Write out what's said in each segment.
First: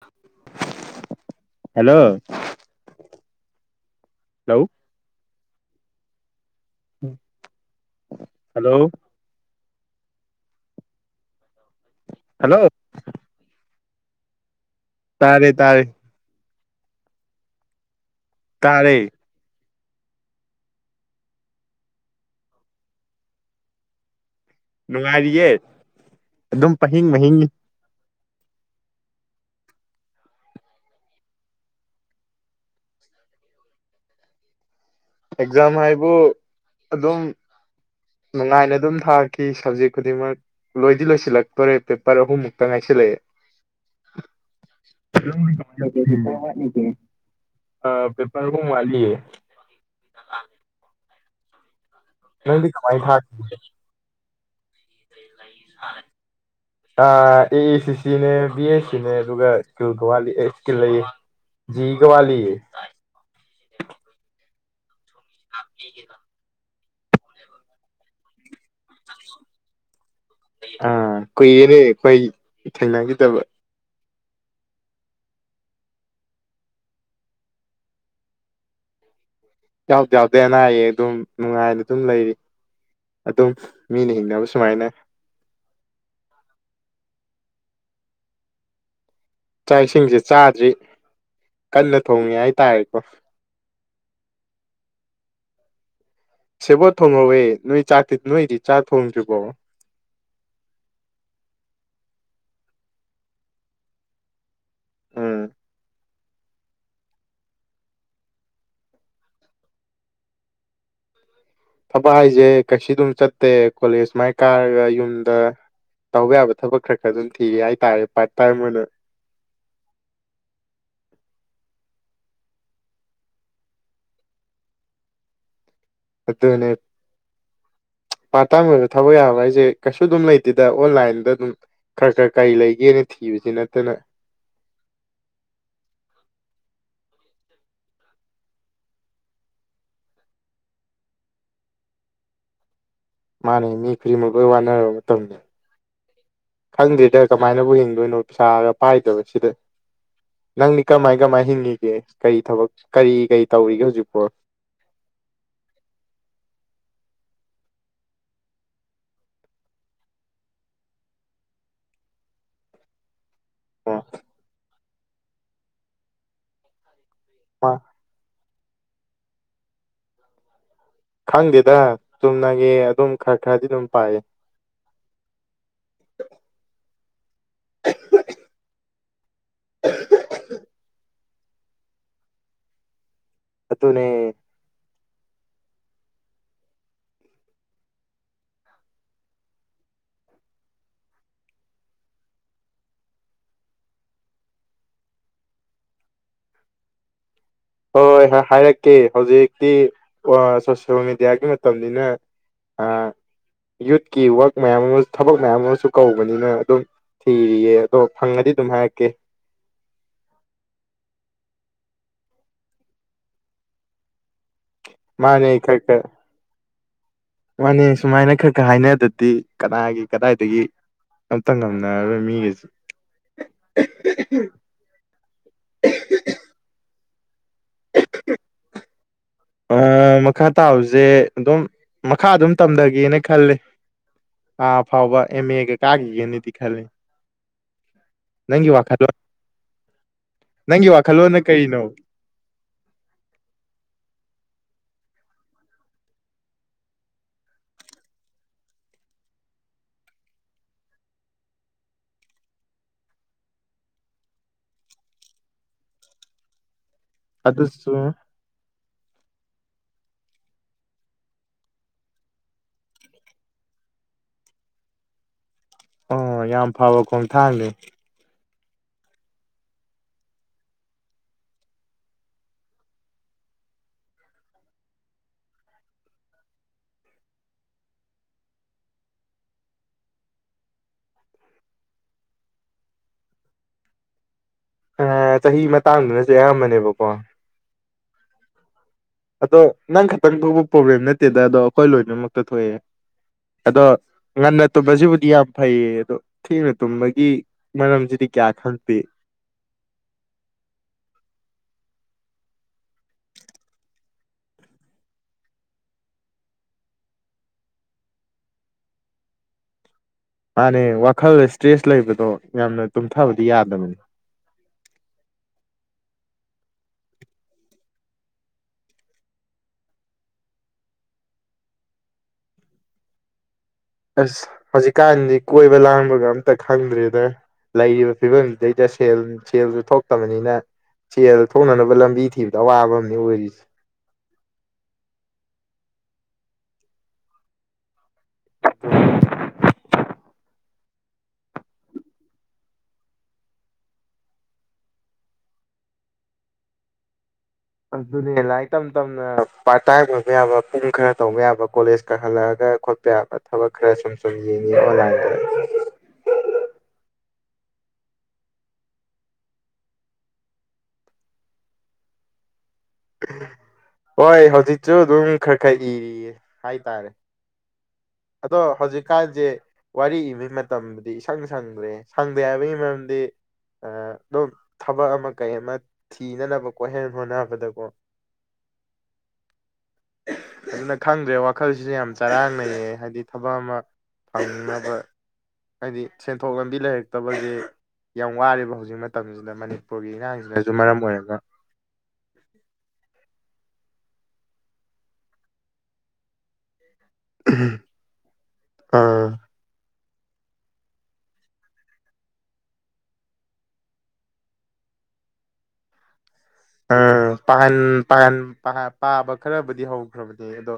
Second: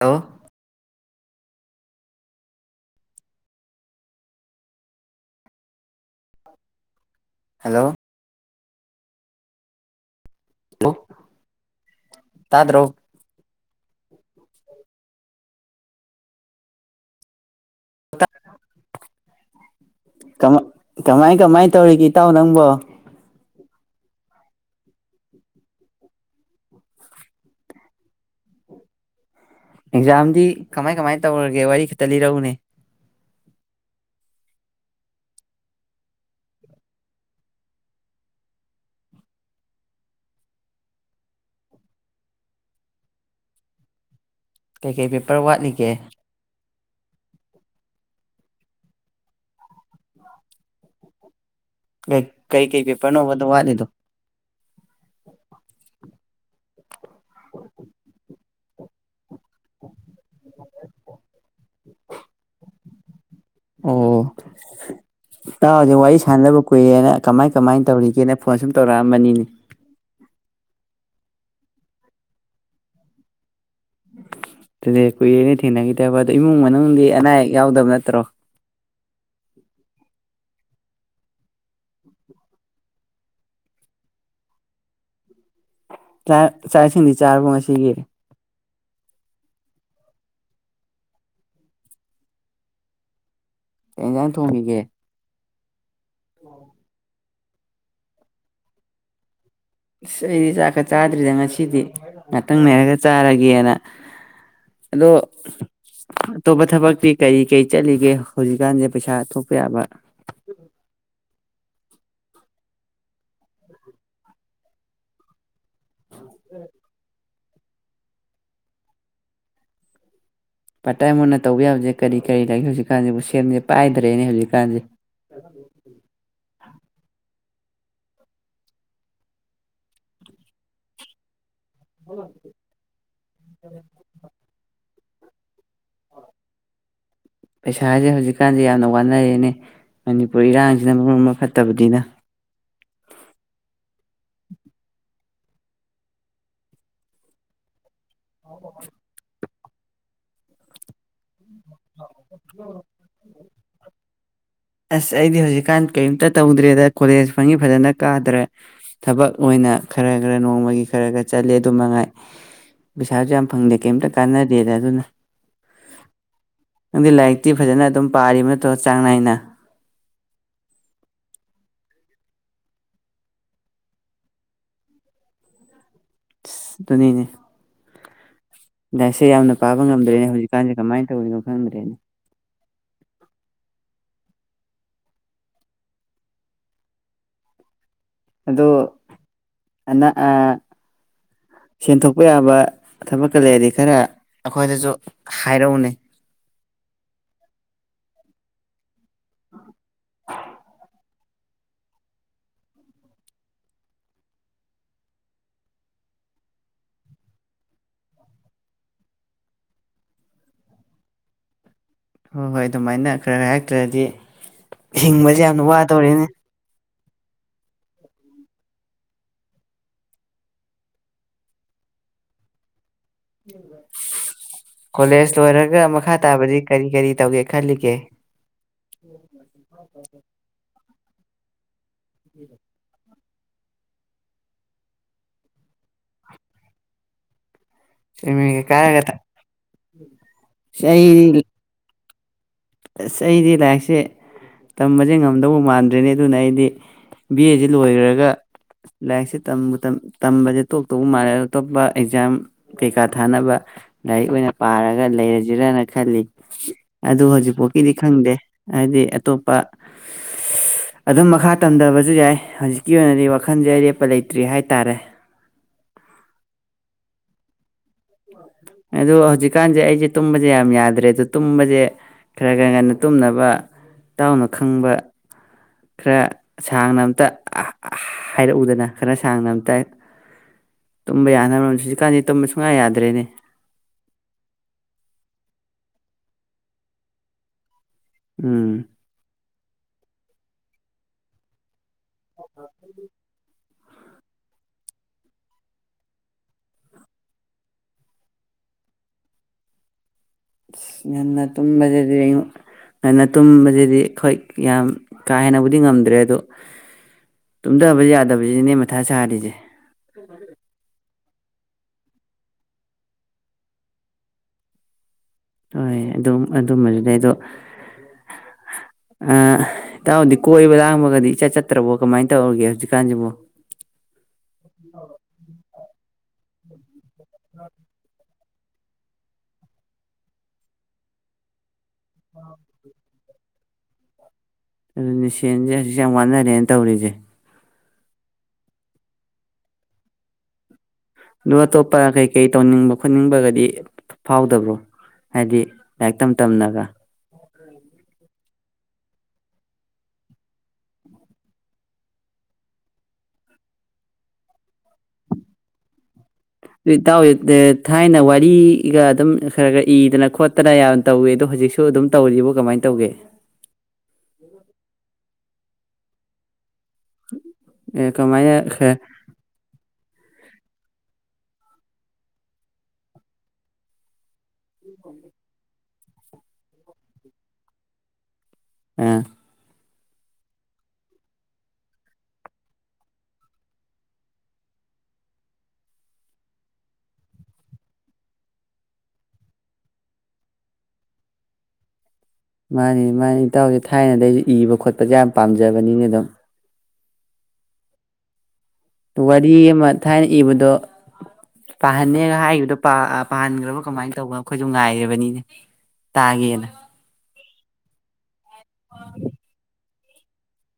Hello. Hello hello. Hello. Hello. ꯂꯣ hello ꯇꯥꯗ꯭ꯔꯣ? ꯇꯥꯔꯦ ꯇꯥꯔꯦ ꯇꯥꯔꯦ ꯀꯃꯥꯏ ꯀꯃꯥꯏ ꯇꯧꯔꯤꯒꯦ ꯏꯇꯥꯎ ꯅꯪꯕꯣ ꯅꯨꯡꯉꯥꯏꯔꯤꯌꯦ ꯑꯗꯨꯝ ꯄꯍꯤꯡ ꯃꯍꯤꯡꯉꯤ ꯑꯦꯛꯖꯥꯝꯗꯤ ꯀꯃꯥꯏ ꯀꯃꯥꯏ ꯇꯧꯔꯒꯦ ꯋꯥꯔꯤ ꯈꯛꯇ ꯂꯤꯔꯛꯎꯅꯦ ꯑꯦꯛꯖꯥꯝ ꯍꯥꯏꯕꯨ ꯑꯗꯨꯝ ꯅꯨꯡꯉꯥꯏꯅ ꯑꯗꯨꯝ ꯊꯥꯈꯤ ꯁꯞꯖꯦꯛ ꯈꯨꯗꯤꯡꯃꯛ ꯂꯣꯏꯗꯤ ꯂꯣꯏꯁꯤꯜꯂꯛꯇꯣꯔꯦ ꯄꯦꯄꯔ ꯑꯍꯨꯝꯃꯨꯛꯇ ꯉꯥꯏꯁꯤꯜꯂꯛꯑꯦ ꯀꯩꯀꯩ ꯄꯦꯄꯔ ꯋꯥꯠꯂꯤꯒꯦ [unintelligible] ꯑ ꯄꯦꯄꯔ ꯑꯍꯨꯝ ꯋꯥꯂꯤꯌꯦ [unintelligible] ꯀꯩ ꯅꯪꯗꯤ ꯀꯩ ꯀꯃꯥꯏꯅ ꯄꯦꯄꯔꯅꯣꯕꯗꯣ ꯋꯥꯠꯂꯤꯗꯣ [unintelligible] [unintelligible] [unintelligible] ꯑꯣ ꯇꯥꯎꯖꯦ ꯋꯥꯔꯤ ꯁꯥꯟꯗꯕ [unintelligible] ꯀꯨꯏꯔꯦꯅ ꯀꯃꯥꯏ ꯀꯃꯥꯏꯅ ꯇꯧꯔꯤꯒꯦꯅ ꯐꯣꯟ ꯁꯨꯝ ꯇꯧꯔꯛꯑꯝꯕꯅꯤꯅꯦ ꯑꯥ ꯀꯨꯏꯔꯦꯅꯦ ꯑꯩꯈꯣꯏ ꯊꯦꯡꯅꯈꯤꯗꯕ ꯑꯗꯨꯗꯤ ꯀꯨꯏꯔꯦꯅꯦ ꯊꯦꯡꯅꯈꯤꯗꯕ ꯑꯗꯣ ꯏꯃꯨꯡ ꯃꯅꯨꯡꯗꯤ ꯑꯅꯥ ꯑꯌꯦꯛ ꯌꯥꯎꯗꯕ ꯅꯠꯇ꯭ꯔꯣ ꯌꯥꯎꯗꯤ ꯌꯥꯎꯗꯦ ꯑꯅꯥ ꯑꯌꯦꯛ ꯑꯗꯨꯝ ꯅꯨꯡꯉꯥꯏꯅ ꯑꯗꯨꯝ ꯂꯩꯔꯤ ꯑꯗꯨꯝ ꯃꯤꯅ ꯍꯤꯡꯅꯕ ꯁꯨꯃꯥꯏꯅ ꯆꯥꯛ ꯏꯁꯤꯡꯗꯤ ꯆꯥꯔꯕ ꯉꯁꯤꯒꯤ ꯆꯥꯛ ꯏꯁꯤꯡꯁꯦ ꯆꯥꯗ꯭ꯔꯤ ꯀꯟꯅ ꯊꯣꯡꯉꯤ ꯍꯥꯏꯇꯥꯔꯦꯀꯣ ꯀꯩ ꯏꯟꯖꯥꯡ ꯊꯣꯡꯉꯤꯒꯦ ꯁꯤꯕꯣꯠ ꯊꯣꯡꯍꯧꯌꯦ ꯅꯣꯏ ꯆꯥꯛꯇꯤ ꯅꯣꯏꯗꯤ ꯆꯥ ꯊꯣꯡꯗ꯭ꯔꯤꯕꯣ ꯏꯁꯗꯤ ꯆꯥꯛꯀ ꯆꯥꯗ꯭ꯔꯤꯗ ꯉꯁꯤꯗꯤ ꯉꯥꯛꯇꯪ ꯅꯔꯒ ꯆꯥꯔꯒꯦꯅ ꯑꯗꯣ ꯎꯝ ꯑꯇꯣꯞꯄ ꯊꯕꯛꯇꯤ ꯀꯔꯤ ꯀꯔꯤ ꯆꯠꯂꯤꯒꯦ ꯍꯧꯖꯤꯛꯀꯥꯟꯁꯦ ꯄꯩꯁꯥ ꯊꯣꯛꯄ ꯌꯥꯕ ꯊꯕꯛ ꯍꯥꯏꯁꯦ ꯀꯩꯁꯨ ꯑꯗꯨꯝ ꯆꯠꯇꯦ ꯀꯣꯂꯦꯖ ꯁꯨꯃꯥꯏꯅ ꯀꯥꯔꯒ ꯌꯨꯝꯗ ꯇꯧꯕ ꯌꯥꯕ ꯊꯕꯛ ꯈꯔ ꯈꯔ ꯑꯗꯨ ꯊꯤꯒꯦ ꯍꯥꯏꯇꯥꯥꯔꯦ ꯄꯥꯔꯠ ꯇꯥꯏꯝ ꯑꯣꯏꯅ ꯄꯥꯠ ꯇꯥꯏ ꯑꯣꯏꯅ ꯇꯧꯕ ꯌꯥꯕꯁꯦ ꯀꯔꯤ ꯀꯔꯤ ꯂꯩꯒꯦ ꯍꯧꯖꯤꯛꯀꯥꯟꯁꯤꯕꯨ ꯁꯦꯝꯁꯦ ꯄꯥꯏꯗ꯭ꯔꯦꯅꯦ ꯍꯧꯖꯤꯛꯀꯥꯟꯁꯦ ꯑꯗꯨꯅꯦ ꯄꯥꯇꯥꯡ ꯑꯣꯏꯕ ꯊꯕꯛ ꯌꯥꯕ ꯍꯥꯏꯁꯦ ꯀꯩꯁꯨ ꯑꯗꯨꯝ ꯂꯩꯇꯦꯗ ꯑꯣꯟꯂꯥꯏꯟꯗ ꯑꯗꯨꯝ ꯈꯔ ꯈꯔ ꯀꯔꯤ ꯂꯩꯒꯦꯅ ꯊꯤꯕꯕꯁꯤ ꯅꯠꯇꯅ ꯄꯩꯁꯥꯁꯦ ꯍꯧꯖꯤꯛꯀꯥꯟꯁꯦ ꯌꯥꯝꯅ ꯋꯥꯅꯔꯦꯅꯦ ꯃꯅꯤꯄꯨꯔ ꯏꯔꯥꯡꯁꯤꯅ ꯃꯔꯣꯝ ꯑꯃ ꯐꯠꯇꯕꯅꯤꯅ ꯃꯥꯅꯤ ꯃꯤ ꯈꯨꯗꯤꯡꯃꯛ ꯂꯣꯏ ꯋꯥꯅꯔꯕ ꯃꯇꯝꯅꯤ ꯈꯪꯗ꯭ꯦꯗ ꯀꯃꯥꯏꯅꯕꯨ [unintelligible] ꯂꯣꯏꯅ ꯄꯩꯁꯥꯒ ꯄꯥꯏꯗꯕ ꯁꯤꯗ ꯅꯪꯗꯤ ꯀꯃꯥꯏ ꯀꯃꯥꯏ ꯍꯤꯡꯏ [unintelligible] ꯀꯔꯤ ꯊꯕꯛ ꯀꯔꯤ ꯀꯔꯤ ꯇꯧꯔꯤꯒꯦ ꯍꯧꯖꯤꯛ [unintelligible] ꯑꯁ ꯑꯩꯗꯤ ꯍꯧꯖꯤꯛꯀꯥꯟ ꯀꯔꯤꯝꯇ ꯇꯧꯗ꯭ꯔꯦꯗ ꯀꯣꯂꯦꯖ ꯐꯪꯉꯤ ꯐꯖꯅ ꯀꯥꯗ꯭ꯔꯦ ꯊꯕꯛ ꯑꯣꯏꯅ ꯈꯔ ꯈꯔ ꯅꯣꯡꯃꯒꯤ ꯈꯔ ꯈꯔ ꯆꯠꯂꯦ ꯑꯗꯨ ꯃꯉꯥꯏ ꯄꯩꯁꯥꯁꯨ ꯌꯥꯝ ꯐꯪꯗꯦ ꯀ꯭ꯌꯝꯇ ꯑꯣ ꯀꯥꯟꯅꯗꯦꯗ ꯑꯗꯨꯅ꯫ ꯅꯪꯗꯤ ꯂꯥꯏꯔꯤꯛꯇꯤ ꯐꯖꯅ ꯑꯗꯨꯝ ꯄꯥꯔꯤꯕ ꯗꯣ ꯆꯥꯡ ꯅꯥꯏꯅ ꯈꯪꯗꯦꯗ ꯆꯨꯝꯅꯒꯤ ꯑꯗꯨꯝ ꯈꯔ ꯈꯔꯗꯤ ꯑꯗꯨꯝ ꯄꯥꯏꯌꯦ꯫ [unintelligible] ꯗꯨꯅꯤꯅꯦ꯫ [unintelligible] ꯑꯦ ꯌꯥꯝꯅ ꯄꯥꯕ ꯉꯝꯗ꯭ꯔꯦꯅꯦ ꯍꯧꯖꯤꯛꯀꯥꯟꯁꯦ ꯀꯃꯥꯏꯅ ꯇꯧꯔꯤꯅꯣ ꯈꯪꯗꯦꯅꯦ ꯑꯗꯨꯅꯦ ꯑꯗꯨ ꯑ ꯁꯦꯟꯊꯣꯛꯄ ꯌꯥꯕ ꯊꯕꯛꯀ ꯂꯩꯔꯗꯤ ꯈꯔ ꯑꯩꯈꯣꯏꯗꯁꯨ ꯍꯥꯏꯔꯛꯎꯅꯦ ꯍꯣꯏ ꯍꯣꯏ ꯍꯥꯏꯔꯛ ꯀꯦ ꯍꯧꯖꯤꯛꯇꯤ ꯑ ꯁꯣꯁꯦꯜ ꯃꯦ ꯃꯦꯗꯤꯌꯥꯒꯤ ꯃꯇꯝꯅꯤꯅ ꯌꯨꯠꯀꯤ ꯋꯥꯛ ꯃꯌꯥꯝ ꯑꯃꯁ ꯊꯕꯛ ꯃꯌꯥꯝ ꯑꯃꯁꯨ ꯀꯧꯕꯅꯤꯅ ꯑꯗꯨꯝ ꯊꯤꯔꯤꯌꯦ ꯑꯗꯣ ꯐꯪꯉꯗꯤ ꯑꯗꯨꯝ ꯍꯥꯏꯔꯛꯀꯦ ꯍꯣꯏ ꯍꯣꯏ ꯑꯗꯨꯃꯥꯏꯅ ꯈꯔ ꯈꯔ ꯍꯥꯏꯔꯛꯇ꯭ꯔꯗꯤ ꯍꯤꯡꯕꯁꯦ ꯃꯥꯅꯦ ꯌꯥꯝꯅ ꯈꯔ ꯈꯔ ꯋꯥꯗꯣꯔꯦꯅꯦ ꯃꯥꯅꯦ ꯁꯨꯃꯥꯏꯅ ꯈꯔ ꯈꯔ ꯍꯥꯏꯅꯗꯗꯤ ꯀꯅꯥꯒꯤ ꯀꯗꯥꯏꯗꯒꯤ ꯑꯝꯇ ꯉꯝꯅꯔꯔꯣꯏ ꯃꯤꯒꯩꯁꯤ ꯀꯣꯂꯦꯖ ꯂꯣꯏꯔꯒ ꯃꯈꯥ ꯇꯥꯕꯗꯤ ꯀꯔꯤ ꯀꯔꯤ ꯇꯧꯒꯦ ꯈꯜꯂꯤꯒꯦ [inaudible] ꯃꯈꯥ ꯇꯥꯕꯁꯦ ꯑꯗꯨꯝ ꯃꯈꯥ ꯑꯗꯨꯝ ꯇꯝꯗꯒꯦꯅ ꯈꯜꯂꯦ ꯑꯥ ꯐꯥꯎꯕ ꯑꯦꯝꯃꯦꯒ ꯀꯥꯈꯤꯒꯦꯅꯗꯤ ꯈꯜꯂꯤ ꯑꯦꯝꯃꯦꯒ ꯅꯪꯒꯤ ꯀꯔꯒ ꯋꯥꯈꯜꯂꯣꯟ ꯅꯪꯒꯤ ꯋꯥꯈꯜꯂꯣꯟꯅ ꯀꯔꯤꯅꯣ ꯑꯁ ꯑꯩꯗꯤ ꯂꯥꯏꯔꯤꯛꯁꯦ ꯇꯝꯕꯁꯦ ꯉꯝꯗꯧꯕ ꯃꯥꯟꯗ꯭ꯔꯦꯅꯦ ꯑꯗꯨꯅ ꯑꯩꯗꯤ ꯕꯤ ꯑꯦꯁꯤ ꯂꯣꯏꯔꯒ ꯂꯥꯏꯔꯤꯛꯁꯦ ꯇꯝꯕꯨ ꯇꯝꯕꯁꯦ ꯇꯣꯛ ꯇꯧ ꯃꯥꯜꯂꯦ ꯑꯇꯣꯞꯄ ꯑꯦꯛꯖꯥꯝ ꯀꯩꯀꯥ ꯊꯥꯅꯕ ꯂꯥꯏꯔꯤꯛ ꯑꯣꯏꯅ ꯄꯥꯔꯒ ꯂꯩꯔꯁꯤꯔꯅ ꯈꯜꯂꯤ ꯑꯗꯨ ꯑꯗꯨꯁꯨ ꯄꯣꯛꯀꯤꯗꯤ ꯈꯪꯗꯦ ꯍꯥꯏꯗꯤ ꯑꯇꯣꯞꯄ ꯑꯗꯨꯝ ꯃꯈꯥ ꯇꯝꯗꯕꯁꯨ ꯌꯥꯏ ꯍꯧꯖꯤꯛꯀꯤ ꯑꯣꯏꯅꯗꯤ ꯋꯥꯈꯟꯁꯦ ꯑꯔꯦꯞꯄ ꯂꯩꯇ꯭ꯔꯤ ꯍꯥꯏꯇꯥꯔꯦ ꯑꯣ ꯌꯥꯝ ꯐꯕ ꯈꯣꯡ ꯊꯥꯡꯅꯤ ꯑꯗꯣ ꯍꯧꯖꯤꯛꯀꯥꯟꯁꯦ ꯑꯩꯁꯦ ꯇꯨꯝꯕꯁꯦ ꯌꯥꯝ ꯌꯥꯗ꯭ꯔꯦ ꯑꯗꯣ ꯇꯨꯝꯕꯁꯦ ꯈꯔ ꯈꯔ ꯉꯟꯅ ꯇꯨꯝꯅꯕ ꯏꯇꯥꯎꯅ ꯈꯪꯕ ꯈꯔ ꯁꯥꯡꯅ ꯑꯝꯇ ꯍꯥꯏꯔꯛꯎꯗꯅ ꯈꯔ ꯁꯥꯡꯅ ꯑꯝꯇ ꯇꯨꯝꯕ ꯌꯥꯅꯕ ꯍꯧꯖꯤꯛꯀꯥꯟꯁꯦ ꯇꯨꯝꯕ ꯁꯨꯡꯌꯥ ꯌꯥꯗꯦ ꯗꯔ꯭ꯦꯅꯦ ꯑꯥ ꯆꯍꯤ ꯃꯇꯥꯡꯗꯨꯅꯁꯨ ꯑꯌꯥꯝꯕꯅꯦꯕꯀꯣ ꯎꯝ ꯑꯗꯣ ꯅꯪ ꯈꯛꯇꯅ ꯊꯣꯛꯄ ꯄ꯭ꯔꯣꯕ꯭ꯂꯦꯝ ꯅꯠꯇꯦꯗ ꯑꯗꯣ ꯑꯩꯈꯣꯏ ꯂꯣꯏ ꯅꯃꯛꯇ ꯊꯣꯛꯑꯦ ꯑꯗꯣ ꯉꯟꯅ ꯇꯨꯝꯕꯁꯤꯕꯨꯗꯤ ꯌꯥꯝ ꯐꯩꯌꯦ ꯑꯗꯣ ꯊꯦꯡꯅ ꯇꯨꯝꯕꯒꯤ ꯃꯔꯝꯁꯤꯗꯤ ꯀꯌꯥ ꯈꯪꯗꯦ ꯑꯁ ꯉꯟꯅ ꯇꯨꯝꯕꯁꯤꯗꯤ ꯉꯟꯅ ꯇꯨꯝꯕꯁꯤꯗꯤ ꯑꯈꯣꯏ ꯌꯥꯝ ꯀꯥ ꯍꯦꯟꯅꯕꯨꯗꯤ ꯉꯝꯗ꯭ꯔꯦ ꯑꯗꯣ ꯇꯨꯝꯗꯕ ꯌꯥꯗꯕꯁꯤꯅꯦ ꯃꯊꯥ ꯁꯥꯔꯤꯁꯦ ꯃꯥꯅꯦ ꯋꯥꯈꯜ ꯏꯁꯇ꯭ꯔꯦꯁ ꯂꯩꯕꯗꯣ ꯌꯥꯝꯅ ꯇꯨꯝꯊꯕꯗꯤ ꯌꯥꯗꯕꯅꯤ ꯍꯣꯏ ꯑꯗꯨꯝ ꯑꯗꯨꯝꯃꯁꯨ ꯂꯩ ꯑꯗꯣ ꯏꯇꯥꯎꯗꯤ ꯀꯣꯏꯕ ꯂꯥꯡꯕꯒꯗꯤ ꯏꯆꯠ ꯆꯠꯇ꯭ꯔꯕꯣ ꯀꯃꯥꯏꯅ ꯇꯧꯔꯒꯦ ꯍꯧꯖꯤꯛꯀꯥꯟꯁꯤꯕꯣ ꯑꯁ ꯍꯧꯖꯤꯛꯀꯥꯟꯗꯤ ꯀꯣꯏꯕ ꯂꯥꯟꯕꯒ ꯈꯪꯗ꯭ꯔꯦ [unintelligible] ꯂꯩꯌꯦ ꯐꯤꯕꯝꯗꯨꯗꯩꯗ ꯁꯦꯜ ꯁꯦꯜꯁꯨ ꯊꯣꯛꯇꯕꯅꯤꯅ ꯁꯦꯜ ꯊꯣꯛꯅꯅꯕ ꯂꯝꯕꯤ ꯊꯤꯕꯗ ꯑꯋꯥꯕ ꯑꯝꯅꯦ ꯑꯣꯏꯔꯤꯁꯦ ꯑꯗꯨꯅꯦ ꯁꯦꯟꯁꯦ ꯍꯧꯖꯤꯛ ꯌꯥꯝ ꯋꯥꯅꯔꯦꯅ ꯇꯧꯔꯤꯁꯦ ꯑ ꯑꯇꯣꯞꯄ ꯀꯩꯀꯩ ꯇꯧꯅꯤꯡꯕ ꯈꯣꯠꯅꯤꯡꯕꯒꯗꯤ ꯐꯥꯎꯗꯕ꯭ꯔꯣ ꯍꯥꯏꯗꯤ ꯂꯥꯏꯔꯤꯛ ꯇꯝ ꯇꯝꯅꯒ ꯑꯗꯨꯅꯦ ꯂꯥꯏꯔꯤꯛ ꯇꯝ ꯇꯝꯅ ꯄꯥꯠ ꯇꯥꯏꯝ ꯑꯣꯏꯕ ꯌꯥꯕ ꯄꯨꯡ ꯈꯔ ꯇꯧꯕ ꯌꯥꯕ ꯀꯣꯂꯦꯁꯀ ꯍꯜꯂꯛꯑꯒ ꯈꯣꯠꯄ ꯌꯥꯕ ꯊꯕꯛ ꯈꯔ ꯁꯨꯝ ꯁꯨꯝ ꯌꯦꯡ ꯑꯣꯂꯥꯏꯟ ꯑꯗꯨ ꯏꯇꯥꯎ ꯊꯥꯏꯅ ꯋꯥꯔꯤꯒ ꯑꯗꯨꯝ ꯈꯔ ꯈꯔ ꯏꯗꯅ ꯈꯣꯠꯇꯅ ꯌꯥꯝ ꯇꯧꯋꯤ ꯑꯗꯣ ꯍꯧꯖꯤꯛꯁꯨ ꯑꯗꯨꯝ ꯇꯧꯔꯤꯕ ꯀꯃꯥꯏꯅ ꯇꯧꯒꯦ ꯍꯣꯏ ꯍꯧꯖꯤꯛꯁꯨ ꯑꯗꯨꯝ ꯈꯔ ꯈꯔ ꯏꯔꯤꯌꯦ ꯍꯥꯏꯇꯥꯔꯦ ꯑꯦ ꯑꯗꯣ ꯀꯃꯥꯏꯅ ꯈꯔ ꯍꯧꯖꯤꯛꯀꯥꯟꯁꯦ ꯋꯥꯔꯤ ꯏꯕ ꯇꯝꯕꯗꯤ ꯏꯁꯪ ꯁꯪꯗ꯭ꯔꯦ ꯁꯪꯗꯦ ꯍꯥꯏꯕꯒꯤ ꯃꯔꯝꯗꯤ ꯑ ꯑ ꯊꯕꯛ ꯑꯃ ꯀꯩ ꯑꯃ ꯊꯤꯅꯅꯕꯀꯣ ꯍꯦꯟꯅ ꯍꯣꯠꯅꯕꯗꯀꯣ ꯑ ꯑꯗꯨꯅ ꯈꯪꯗ꯭ꯔꯦ ꯋꯥꯈꯜꯁꯤꯁꯨ ꯌꯥꯝ ꯆꯔꯥꯡꯅꯩꯌꯦ ꯍꯥꯏꯕꯗꯤ ꯊꯕꯛ ꯑꯃ ꯐꯪꯅꯕ ꯍꯥꯏꯗꯤ ꯁꯦꯟꯊꯣꯛ ꯂꯝꯕꯤ ꯂꯩꯔꯛꯇꯕꯁꯦ ꯌꯥꯝ ꯋꯥꯔꯦꯕ ꯍꯧꯖꯤꯛ ꯃꯇꯝꯁꯤꯗ ꯃꯅꯤꯄꯨꯔꯒꯤ ꯏꯔꯥꯡꯁꯤꯅꯁꯨ ꯃꯔꯝ ꯑꯣꯏꯔꯒ ꯃꯥꯅꯦ ꯃꯥꯅꯤ ꯏꯇꯥꯎꯁꯦ ꯊꯥꯏꯅꯗꯩꯁꯦ ꯏꯕ ꯈꯣꯠꯄꯁꯦ ꯌꯥꯝ ꯄꯥꯝꯖꯕꯅꯤꯅꯦ ꯑꯗꯨꯝ ꯎꯝ ꯋꯥꯔꯤꯔꯤ ꯑꯃ ꯊꯥꯏꯅ ꯏꯕꯗꯣ ꯄꯥꯍꯟꯅꯦꯒ ꯍꯥꯏꯈꯤꯕꯗꯣ ꯄꯥꯍꯟꯈ꯭ꯔꯕ ꯀꯃꯥꯏꯅ ꯇꯧꯕꯅꯣ ꯑꯩꯈꯣꯏꯁꯨ ꯉꯥꯏꯔꯕꯅꯤꯅ ꯇꯥꯒꯦꯅ ꯑꯥ ꯄꯥꯍꯟ ꯄꯥꯍꯟ ꯄꯥꯕ ꯈꯔꯕꯨꯗꯤ ꯍꯧ ꯈꯕ ꯑꯗꯣ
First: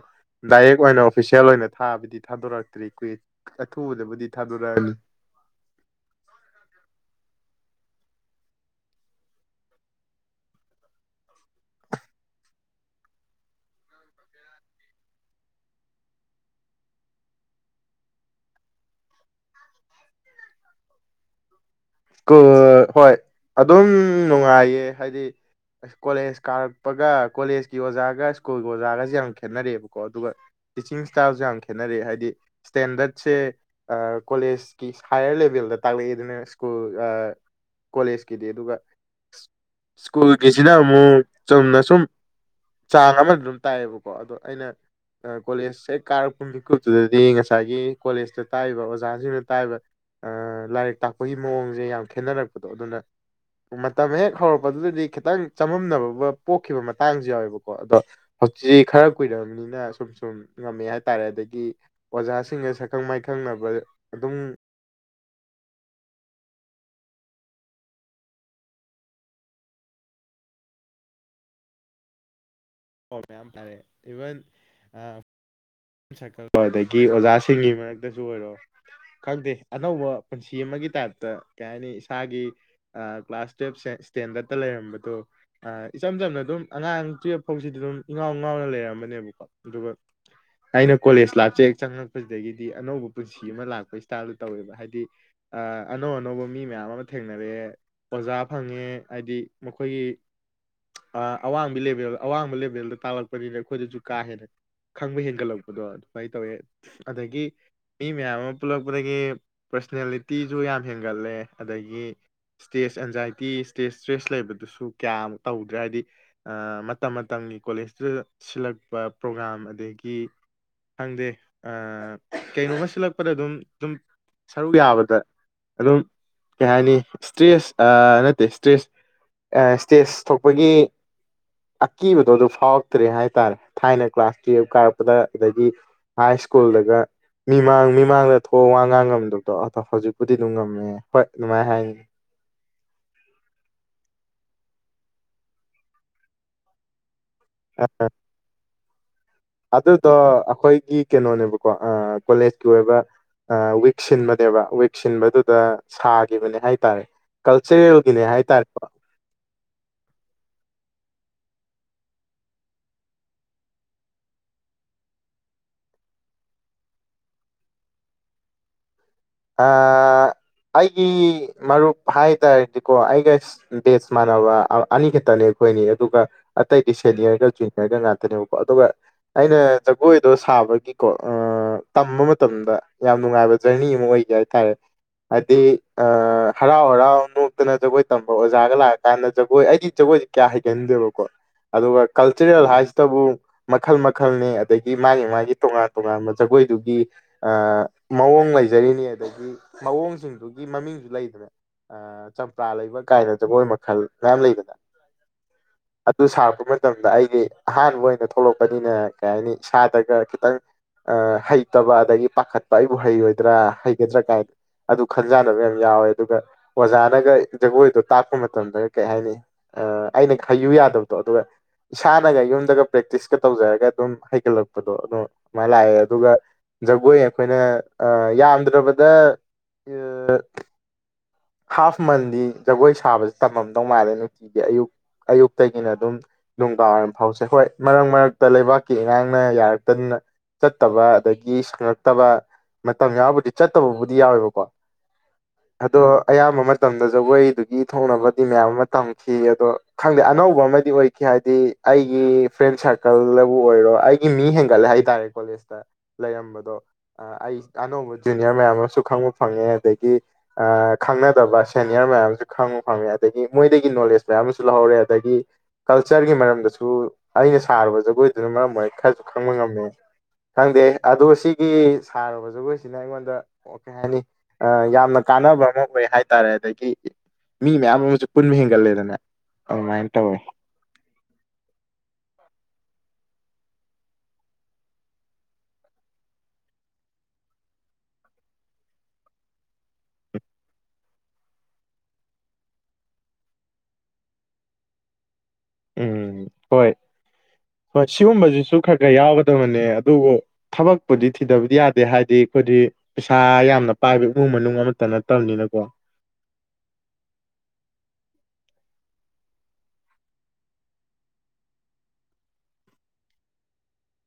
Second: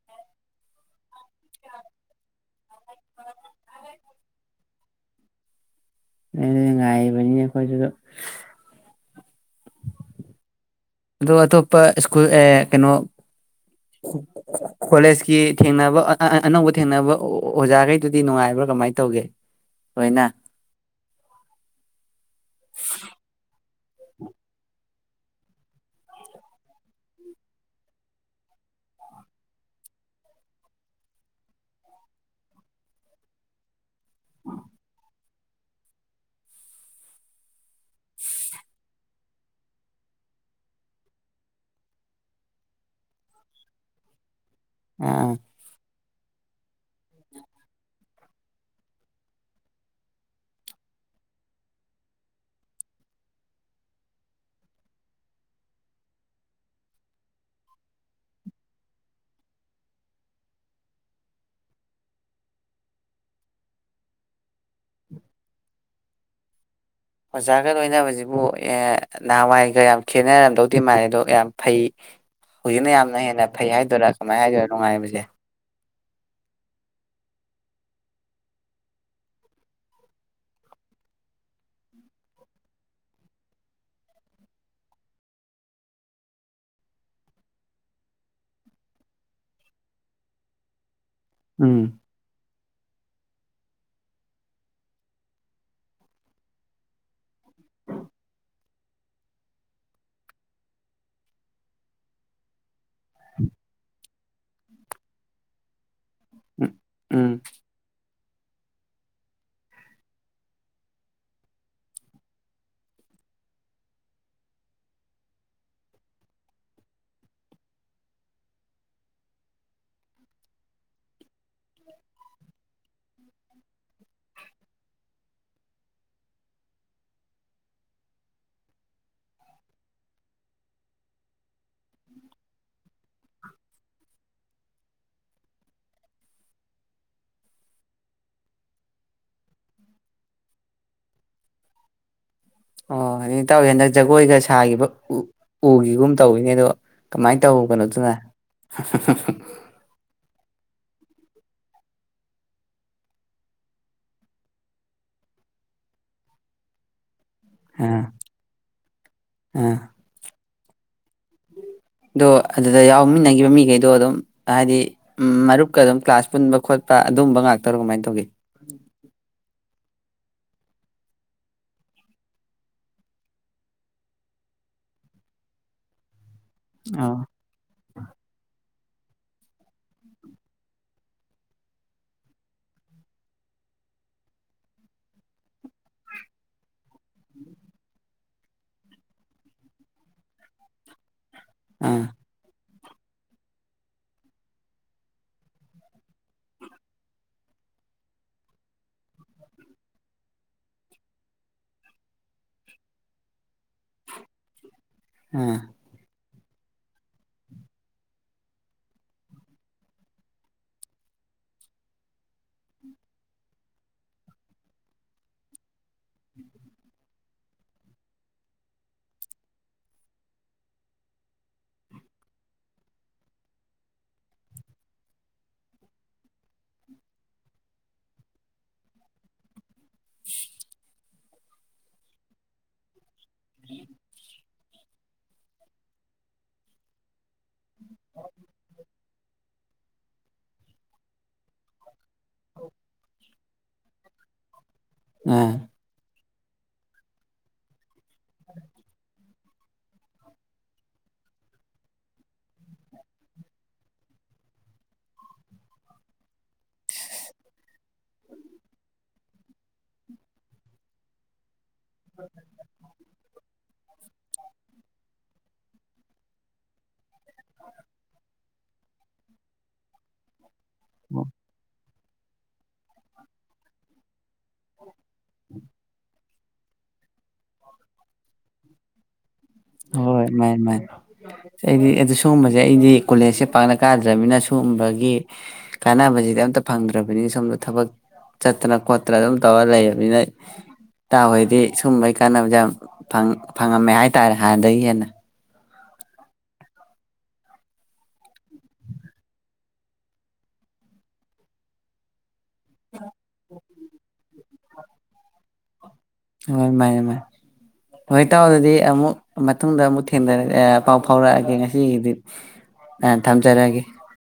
ꯗꯥꯏꯔꯦꯛ ꯑꯣꯏꯅ ꯑꯣꯐꯤꯁꯦꯜ ꯑꯣꯏꯅ ꯊꯥꯕꯗꯤ ꯊꯥꯗꯣꯔꯛꯇ꯭ꯔꯤ ꯀꯨꯋ ꯑꯊꯨꯕꯗꯕꯨꯗꯤ ꯊꯥꯗꯣꯔꯛꯑꯅꯤ ꯑ ꯉꯥꯏꯕꯅꯤꯅꯦꯈꯣꯏꯁꯨꯗ ꯑꯣ ꯑꯇꯣꯞꯄ ꯁ꯭ꯀꯨꯜ ꯀꯩꯅꯣ ꯀꯣꯂꯦꯖꯀꯤ ꯊꯦꯡꯅꯕ ꯑꯅꯧꯕ ꯊꯦꯡꯅꯕ ꯑꯣꯖꯥꯈꯩꯗꯨꯗꯤ ꯅꯨꯡꯉꯥꯏꯕ꯭ꯔꯥ ꯀꯃꯥꯏꯅ ꯇꯧꯒꯦ ꯂꯣꯏꯅ ꯑ ꯍꯣꯏ ꯑ ꯗꯨꯝ ꯅꯨꯡꯉꯥꯏꯌꯦ ꯍꯥꯏꯗꯤ ꯀꯣꯂꯦꯁ ꯀꯥꯔꯛꯄꯒ ꯀꯣꯂꯦꯁꯀꯤ ꯑꯣꯖꯥꯒ ꯁ꯭ꯀꯨꯜꯒꯤ ꯑꯣꯖꯥꯒꯖꯦ ꯌꯥꯝ ꯈꯦꯠꯅꯔꯦꯕꯀꯣ ꯑꯗꯨꯒ ꯇꯤꯆꯤꯡ ꯏꯁꯇꯥꯏꯜꯖꯨ ꯌꯥꯝ ꯈꯦꯠꯅꯔꯦ ꯍꯥꯏꯗꯤ ꯏꯁꯇꯦꯟꯗꯠꯁꯦ ꯑ ꯀꯣꯂꯦꯖꯀꯤ ꯍꯥꯌꯌꯔ ꯂꯦꯚꯦꯜꯗ ꯇꯥꯛꯂꯛꯏ ꯑꯗꯨꯅ ꯁ꯭ꯀꯨꯜ ꯀꯣꯂꯦꯖꯀꯤꯗꯤ ꯑꯗꯨꯒ ꯁ꯭ꯀꯨꯜꯒꯤꯁꯤꯅ ꯑꯃꯨꯛ ꯆꯨꯝꯅ ꯁꯨꯝ ꯆꯥꯡ ꯑꯃꯗ ꯑꯗꯨꯝ ꯇꯥꯏꯌꯦꯕꯀꯣ ꯑꯗꯣ ꯑꯩꯅ ꯑ ꯀꯣꯂꯦꯖ ꯍꯦꯛ ꯀꯥꯔꯛꯄ ꯃꯤꯀꯨꯞꯇꯨꯗꯗꯤ ꯉꯁꯥꯏꯒꯤ ꯀꯣꯂꯦꯖꯇ ꯇꯥꯛꯕ ꯑꯣꯖꯥꯁꯤꯡꯅ ꯇꯥꯛꯏꯕ ꯂꯥꯏꯔꯤꯛ ꯇꯥꯛ ꯑꯩꯈꯣꯏꯒꯤ ꯃꯑꯣꯡꯁꯦ ꯌꯥꯝ ꯈꯦꯠꯅꯔꯛꯄꯗꯣ ꯑꯗꯨꯅ ꯃꯇꯝ ꯍꯦꯛ ꯍꯧꯔꯛꯄꯗꯨꯗꯗꯤ ꯈꯤꯇꯪ ꯆꯃꯝꯅꯕ ꯄꯣꯛꯈꯤꯕ ꯃꯇꯥꯡꯁꯨ ꯌꯥꯎꯋꯦꯕꯀꯣ ꯑꯗꯣ ꯍꯧꯖꯤꯛ ꯈꯔ ꯀꯨꯏꯔꯕꯔꯕꯅꯤꯅ ꯁꯨꯝ ꯁꯨꯝ ꯉꯝꯃꯦ ꯍꯥꯏꯇꯥꯔꯦ ꯑꯗꯒꯤ ꯑꯣꯖꯥꯁꯤꯡꯒ ꯁꯛꯈꯪ ꯃꯥꯏꯈꯪꯅꯕ ꯑꯗꯨꯝ ꯑꯣꯖꯥꯒ ꯂꯣꯏꯅꯕꯁꯤꯕꯨ ꯅꯍꯥꯟꯋꯥꯏꯒ ꯌꯥꯝ ꯈꯦꯠꯅꯔꯝꯗꯧꯗꯤ ꯃꯥꯥꯟꯜꯂꯤ ꯑꯗꯣ ꯌꯥꯝ ꯐꯩ ꯍꯧꯖꯤꯛ ꯃꯌꯥꯝꯅ ꯍꯦꯟꯅ ꯃꯌꯥꯝ ꯐꯩ ꯇꯥꯔꯦ ꯍꯥꯏꯗꯣꯏꯔꯥ ꯀꯃꯥꯏꯅ ꯍꯥꯏꯗꯣꯏꯔꯥ ꯅꯨꯡꯉꯥꯏꯔꯤꯕꯁꯦ ꯁꯀꯜꯣ ꯑꯗꯒꯤ ꯑꯣꯖꯥꯁꯤꯡꯒꯤ ꯃꯔꯛꯇꯁꯨ ꯑꯣꯏꯔꯣ ꯈꯪꯗꯦ ꯑꯅꯧꯕ ꯄꯨꯟꯁꯤ ꯑꯃꯒꯤ ꯇꯥꯏꯞꯇ ꯀꯩ ꯍꯥꯏꯅꯤ ꯏꯁꯥꯒꯤ ꯀ꯭ꯂꯥꯁ ꯇꯨꯋꯜꯞ ꯇꯦꯟꯗꯇ ꯂꯩꯔꯝꯕꯗꯣ ꯏꯆꯝ ꯆꯝꯅ ꯑꯗꯨꯝ ꯑꯉꯥꯡ ꯇꯨꯌꯦꯜꯐ ꯐꯥꯎꯁꯤꯗꯤ ꯑꯗꯨꯝ ꯏꯉꯥꯎ ꯉꯥꯎꯅ ꯂꯩꯔꯝꯕꯅꯦꯕꯀꯣ ꯑꯗꯨꯒ ꯑꯩꯅ ꯀꯣꯂꯦꯖ ꯂꯥꯏꯐꯁꯦ ꯍꯦꯛ ꯎꯝ ꯆꯪꯉꯛꯄꯁꯤꯗꯒꯤ ꯍꯥꯏꯗꯤ ꯑꯅꯧꯕ ꯄꯨꯟꯁꯤ ꯑꯃ ꯂꯥꯛꯄ ꯏꯁꯇꯥꯏꯜꯗ ꯇꯧꯋꯦꯕ ꯍꯥꯏꯗꯤ ꯑ ꯑꯅꯧ ꯑꯅꯧꯕ ꯃꯤ ꯃꯌꯥꯝ ꯑꯃ ꯊꯦꯡꯅꯔꯛꯑꯦ ꯑꯣꯖꯥ ꯐꯪꯉꯦ ꯍꯥꯏꯗꯤ ꯃꯈꯣꯏꯒꯤ ꯑꯋꯥꯡꯕꯤ ꯂꯦꯕꯦꯜ ꯑꯋꯥꯡꯕ ꯂꯦꯕꯦꯜꯗ ꯄꯜꯛꯄꯅꯤ ꯑꯩꯣꯏ ꯀꯥ ꯍꯦꯟꯅ ꯈꯪꯕ ꯍꯦꯟꯒꯠꯂꯛ ꯐꯨꯗꯣꯠ ꯁꯃꯥꯏ ꯇꯧꯋꯦ ꯎꯝ ꯑꯗꯒꯤ ꯃꯤ ꯃꯌꯥꯝ ꯑꯃ ꯄꯨꯜꯂꯛꯄꯗꯒꯤ ꯄꯔꯁꯅꯦꯂꯤꯇꯤꯁꯨ ꯌꯥꯝ ꯍꯦꯟꯒꯠꯂꯦ ꯑꯗꯒꯤ ꯏꯁꯇꯦꯖ ꯑꯦꯟꯖꯥꯏꯇꯤ ꯏꯁꯇꯦꯖ ꯏꯁꯇ꯭ꯔꯦꯁ ꯂꯩꯕꯗꯨꯁꯨ ꯀꯌꯥꯃꯨꯛ ꯇꯧꯗ꯭ꯔꯦ ꯍꯥꯏꯗꯤ ꯃꯇꯝ ꯃꯇꯝꯒꯤ ꯀꯣꯂꯦꯖꯇꯨꯗ ꯁꯤꯜꯂꯛꯄ ꯄ꯭ꯔꯣꯒ꯭ꯔꯥꯝ ꯑꯗꯒꯤ ꯈꯪꯗꯦ ꯀꯩꯅꯣꯝꯃ ꯁꯤꯜꯂꯛꯄꯗ ꯑꯗꯨꯝ ꯑꯗꯨꯝ ꯁꯔꯨꯛ ꯌꯥꯕꯗ ꯑꯗꯨꯝ ꯀꯩ ꯍꯥꯏꯅꯤ ꯏꯁꯇ꯭ꯔꯦꯁ ꯅꯠꯇꯦ ꯏꯁꯇ꯭ꯔꯦꯁ ꯏꯁꯇꯦꯁ ꯊꯣꯛꯄꯒꯤ ꯑꯀꯤꯕꯗꯣ ꯑꯗꯨ ꯐꯥꯎꯔꯛꯇ꯭ꯔꯦ ꯍꯥꯏꯇꯥꯔꯦ ꯊꯥꯏꯅ ꯀ꯭ꯂꯥꯁ ꯀꯥꯔꯛꯄꯗ ꯑꯗꯒꯤ ꯍꯥꯏ ꯁ꯭ꯀꯨꯜꯗꯒ ꯃꯤꯃꯥꯡ ꯃꯤꯃꯥꯡꯗ ꯊꯣꯛꯑ ꯋꯥ ꯉꯥꯡ ꯉꯝꯗꯕꯗꯣ ꯑꯗꯣ ꯍꯧꯖꯤꯛꯄꯨꯗꯤ ꯑꯗꯨꯝ ꯉꯝꯃꯦ ꯍꯣꯏ ꯑꯗꯨꯃꯥꯏꯅ ꯍꯥꯏꯅꯤ ꯑꯣ ꯑꯗꯨ ꯇꯧꯋꯦ ꯍꯟꯗꯛ ꯖꯒꯣꯏꯒ ꯁꯥꯈꯤꯕ ꯎ ꯎꯒꯤꯒꯨꯝ ꯇꯧꯋꯅꯦ ꯑꯗꯣ ꯀꯃꯥꯏꯅ ꯇꯧ ꯀꯩꯅꯣꯗꯨꯅ ꯒꯤ ꯀꯩꯅꯣꯅꯦꯕꯀꯣ ꯀꯣꯂꯦꯖꯀꯤ ꯑꯣꯏꯕ ꯋꯤꯛ ꯁꯤꯟꯕꯅꯦꯕ ꯋꯤꯛ ꯁꯤꯟꯕꯗꯨꯗ ꯁꯥꯈꯤꯕꯅꯦ ꯍꯥꯏꯇꯥꯔꯦ ꯑꯥ ꯀꯜꯆꯔꯦꯜꯒꯤꯅꯦ ꯍꯥꯏꯇꯥꯔꯦꯀꯣ ꯑꯥ ꯑꯗꯣ ꯑꯗꯨꯗ ꯌꯥꯎꯃꯤꯟꯅꯈꯤꯕ ꯃꯤꯈꯩꯗꯣ ꯑꯗꯨꯝ ꯍꯥꯏꯗꯤ ꯃꯔꯨꯞꯀ ꯑꯗꯨꯝ ꯀ꯭ꯂꯥꯁ ꯄꯨꯟꯕ ꯈꯣꯠꯄ ꯑꯗꯨꯝꯕ ꯉꯥꯛꯇꯔꯣ ꯀꯃꯥꯏꯅ ꯇꯧꯒꯦ ꯑꯩꯒꯤ ꯃꯔꯨꯞ ꯍꯥꯏ ꯇꯥꯔꯗꯤꯀꯣ ꯑꯩꯒ ꯕꯦꯁ ꯃꯥꯟꯅꯕ ꯑꯅꯤ ꯈꯛꯇꯅꯦ ꯑꯩꯈꯣꯏꯅꯤ ꯑꯗꯨꯒ ꯑꯇꯩꯗꯤ ꯑꯣ ꯁꯦꯅꯤꯌꯔꯒ ꯖꯨꯅꯤꯌꯔꯒ ꯉꯥꯛꯇꯅꯦꯕꯀꯣ ꯑꯗꯨꯒ ꯑꯩꯅ ꯖꯒꯣꯏꯗꯣ ꯁꯥꯕꯒꯤꯀꯣ ꯇꯝꯕ ꯃꯇꯝꯗ ꯌꯥꯝ ꯅꯨꯡꯉꯥꯏꯕ ꯖꯔꯅꯤ ꯑꯃ ꯑꯣꯏ ꯍꯥꯏꯇꯥꯔꯦ ꯍꯥꯏꯗꯤ ꯍꯔꯥꯎ ꯍꯔꯥꯎ ꯅꯣꯛꯇꯅ ꯖꯒꯣꯏ ꯇꯝꯕ ꯑꯣꯖꯥꯒ ꯂꯥꯛꯑꯀꯥꯟꯗ ꯖꯒꯣꯏ ꯑꯩꯗꯤ ꯖꯒꯣꯏꯁꯦ ꯀꯌꯥ ꯍꯒꯟꯗꯦꯕꯀ ꯑꯥ ꯑꯗꯨꯒ ꯀꯜꯆꯔꯦꯜ ꯍꯥꯏ ꯇꯕꯨ ꯃꯈꯜ ꯃꯈꯜꯅꯤ ꯑꯗꯒꯤ ꯃꯥꯒꯤ ꯃꯥꯒꯤ ꯇꯣꯉꯥꯟ ꯇꯣꯉꯥꯟꯕ ꯖꯒꯣꯏꯗꯨꯒꯤ ꯑ ꯃꯑꯣꯡ ꯂꯩꯖꯔꯤꯅꯤ ꯑꯗꯒꯤ ꯃꯑꯣꯡꯁꯤꯡꯗꯨꯒꯤ ꯃꯃꯤꯡꯁꯨ ꯂꯩꯗꯅ ꯆꯝꯄ꯭ꯔꯥ ꯂꯩꯕ ꯀꯥꯏꯅ ꯖꯒꯣꯏ ꯃꯈꯜ ꯃꯌꯥꯝ ꯂꯩꯕꯗ ꯑꯥ ꯑꯗꯨ ꯁꯥꯔꯛꯄ ꯃꯇꯝꯗ ꯑꯩꯒꯤ ꯑꯍꯥꯟꯕ ꯑꯣꯏꯅ ꯊꯣꯛꯂꯛꯄꯅꯤꯅꯦ ꯀꯩ ꯍꯥꯏꯅꯤ ꯏꯁꯥꯗꯒ ꯈꯤꯇꯪ ꯍꯩꯇꯕ ꯑꯗꯒꯤ ꯄꯥꯈꯠꯄ ꯑꯩꯕꯨ ꯍꯩꯔꯣꯏꯗ꯭ꯔꯥ ꯒꯗ꯭ꯔꯥ ꯀꯥꯏꯗ ꯑꯗꯨ ꯈꯟꯖꯥꯟꯅꯕ ꯌꯥꯝ ꯌꯥꯎꯋꯦ ꯑꯗꯨꯒ ꯑꯣꯖꯥꯅꯒ ꯖꯒꯣꯏꯗꯣ ꯇꯥꯛꯄ ꯃꯇꯝꯗ ꯀꯩ ꯍꯥꯏꯅꯤ ꯑꯩꯅ ꯍꯩꯌꯨ ꯌꯥꯗꯕꯗꯣ ꯑꯗꯨꯒ ꯏꯁꯥꯅꯒ ꯌꯨꯝꯗꯒ ꯄ꯭ꯔꯦꯛꯇꯤꯁꯀ ꯇꯧꯖꯔꯒ ꯑꯗꯨꯝ ꯍꯩꯒꯠꯂꯛꯄꯗꯣ ꯑꯗꯨꯣ ꯑꯗꯨꯥꯏꯅ ꯂꯥꯛꯑꯦ ꯑꯗꯨꯒ ꯖꯒꯣꯏ ꯑꯩꯈꯣꯏꯅ ꯌꯥꯝꯗ꯭ꯔꯕ ꯗ ꯑ ꯍꯥꯐ ꯃꯟꯗꯤ ꯖꯒꯣꯏ ꯁꯥꯕꯁꯦ ꯇꯝꯃꯝꯗꯧ ꯃꯥꯜꯂꯦ ꯅꯨꯡꯇꯤꯒꯤ ꯑꯌꯨꯛ ꯑꯌꯨꯛꯇꯒꯤꯅ ꯑꯗꯨꯝ ꯅꯨꯡꯗꯥꯡꯋꯥꯏꯔꯝ ꯐꯥꯎꯁꯦ ꯍꯣꯏ ꯃꯔꯛ ꯃꯔꯛꯇ ꯂꯩꯕꯥꯛꯀꯤ ꯏꯔꯥꯡꯅ ꯌꯥꯔꯛ ꯇꯟꯅ ꯆꯠꯇꯕ ꯑꯗꯒꯤ ꯒꯤ ꯁꯉꯛꯇꯕ ꯃꯇꯝ ꯌꯥꯎꯕꯨꯗꯤ ꯆꯠꯇꯕꯕꯨꯗꯤ ꯌꯥꯎꯋꯦꯕꯀꯣ ꯑꯥ ꯑꯗꯣ ꯑꯌꯥꯝꯕ ꯃꯇꯝꯗ ꯖꯒꯣꯏꯗꯨꯒꯤ ꯊꯣꯛꯅꯕꯗꯤ ꯃꯌꯥꯝ ꯑꯃ ꯇꯝꯈꯤ ꯑꯗꯣ ꯈꯪꯗꯦ ꯑꯅꯧꯕ ꯑꯃꯗꯤ ꯑꯣꯏꯈꯤ ꯍꯥꯏꯗꯤ ꯑꯩꯒꯤ ꯐ꯭ꯔꯦꯟ ꯁꯥꯔꯀꯜꯗꯕꯨ ꯑꯣꯏꯔꯣ ꯑꯩꯒꯤ ꯃꯤ ꯍꯦꯟꯒꯠꯂꯦ ꯍꯥꯏꯇꯥꯔꯦ ꯀꯣꯂꯦꯖꯇ ꯂꯩꯔꯝꯕꯗꯣ ꯑꯩ ꯑꯅꯧꯕ ꯖꯨꯅꯤꯌꯔ ꯃꯌꯥꯝ ꯑꯃꯁꯨ ꯈꯪꯕ ꯐꯪꯉꯦ ꯑꯗꯒꯤ ꯈꯪꯅꯗꯕ ꯁꯦꯅꯤꯌꯔ ꯃꯌꯥꯝꯁꯨ ꯈꯪꯉꯨ ꯐꯪꯉꯦ ꯑꯗꯒꯤ ꯃꯣꯏꯗꯒꯤ ꯅꯣꯂꯦꯁ ꯃꯌꯥꯝ ꯑꯃꯁꯨ ꯂꯩꯍꯧꯔꯦ ꯇꯗꯒꯤ ꯀꯜꯆꯔꯒꯤ ꯃꯔꯝꯗꯁꯨ ꯑꯩꯅ ꯁꯥꯔꯨꯕ ꯖꯒꯣꯏꯗꯨꯅ ꯃꯔꯝ ꯑꯣꯏꯔ ꯈꯔꯁꯨ ꯈꯪꯕ ꯉꯝꯃꯦ ꯈꯪꯗꯦ ꯑꯗꯣ ꯁꯤꯒꯤ ꯁꯥꯔꯨꯕ ꯖꯒꯣꯏ ꯁꯤꯅ ꯑꯩꯉꯣꯟꯗ ꯑꯣ ꯀꯩꯍꯥꯏꯅꯤ ꯑ ꯌꯥꯝꯅ ꯀꯥꯟꯅꯕ ꯑꯃ ꯍꯥꯏꯇꯥꯔꯦ ꯑꯗꯒꯤ ꯃꯤ ꯃꯌꯥꯝ ꯑꯃꯁꯨ ꯄꯨꯟꯕ ꯍꯦꯟꯒꯠꯂꯦꯗꯅ ꯑꯗꯨꯃꯥꯏꯟ ꯍꯣꯏ ꯇꯧꯋꯦ ꯃꯥꯅꯤ ꯗꯩ ꯑꯩꯗꯤ ꯀꯣꯂꯦꯖꯁꯦ ꯄꯥꯛꯅ ꯀꯥꯗ꯭ꯔꯝꯤꯅ ꯁꯨꯝꯕꯒꯤ ꯀꯥꯟꯅꯕꯁꯤꯗ ꯑꯝꯇ ꯐꯪꯗ꯭ꯔꯕꯅꯤꯅ ꯁꯣꯝꯗ ꯊꯕꯛ ꯆꯠꯇꯅ ꯈꯣꯠꯇꯅ ꯑꯗꯨꯝ ꯇꯧꯔ ꯂꯩꯔꯝꯤꯅ ꯏꯇꯥꯑꯣ ꯍꯣꯏꯗꯤ ꯁꯨꯝꯕꯩ ꯀꯥꯟꯅꯕꯁꯦ ꯐꯪ ꯐꯪꯉꯝꯃꯦ ꯍꯥꯏꯇꯥꯔꯦ ꯍꯥꯟꯅꯗꯒꯤ ꯍꯦꯟꯅ ꯎꯝ ꯍꯣꯏ ꯍꯣꯏ ꯁꯤꯒꯨꯝꯕꯁꯤꯁꯨ ꯈꯔ ꯈꯔ ꯌꯥꯎꯒꯗꯕꯅꯦ ꯑꯗꯨꯕꯨ ꯊꯕꯛꯄꯨꯗꯤ ꯊꯤꯗꯕꯗꯤ ꯌꯥꯗꯦ ꯍꯥꯏꯗꯤ ꯕꯗꯤ ꯄꯩꯁꯥ ꯌꯥꯝꯅ ꯄꯥꯏꯕ ꯏꯃꯨꯡ ꯃꯅꯨꯡ ꯑꯃꯠꯇ ꯅꯠꯇꯝꯅꯤꯅꯀꯣ ꯍꯣꯏ ꯃꯥꯅꯤ ꯃꯥꯅꯤ ꯍꯣꯏ ꯏꯇꯥꯎ ꯑꯗꯨꯗꯤ ꯑꯃꯨꯛ ꯃꯇꯨꯡꯗ ꯑꯃꯨꯛ ꯊꯦꯡꯔ ꯑ ꯄꯥꯎ ꯐꯥꯎꯔꯛꯑꯒꯦ ꯉꯁꯤꯒꯤꯗꯤ ꯑ ꯊꯝꯖꯔꯒꯦ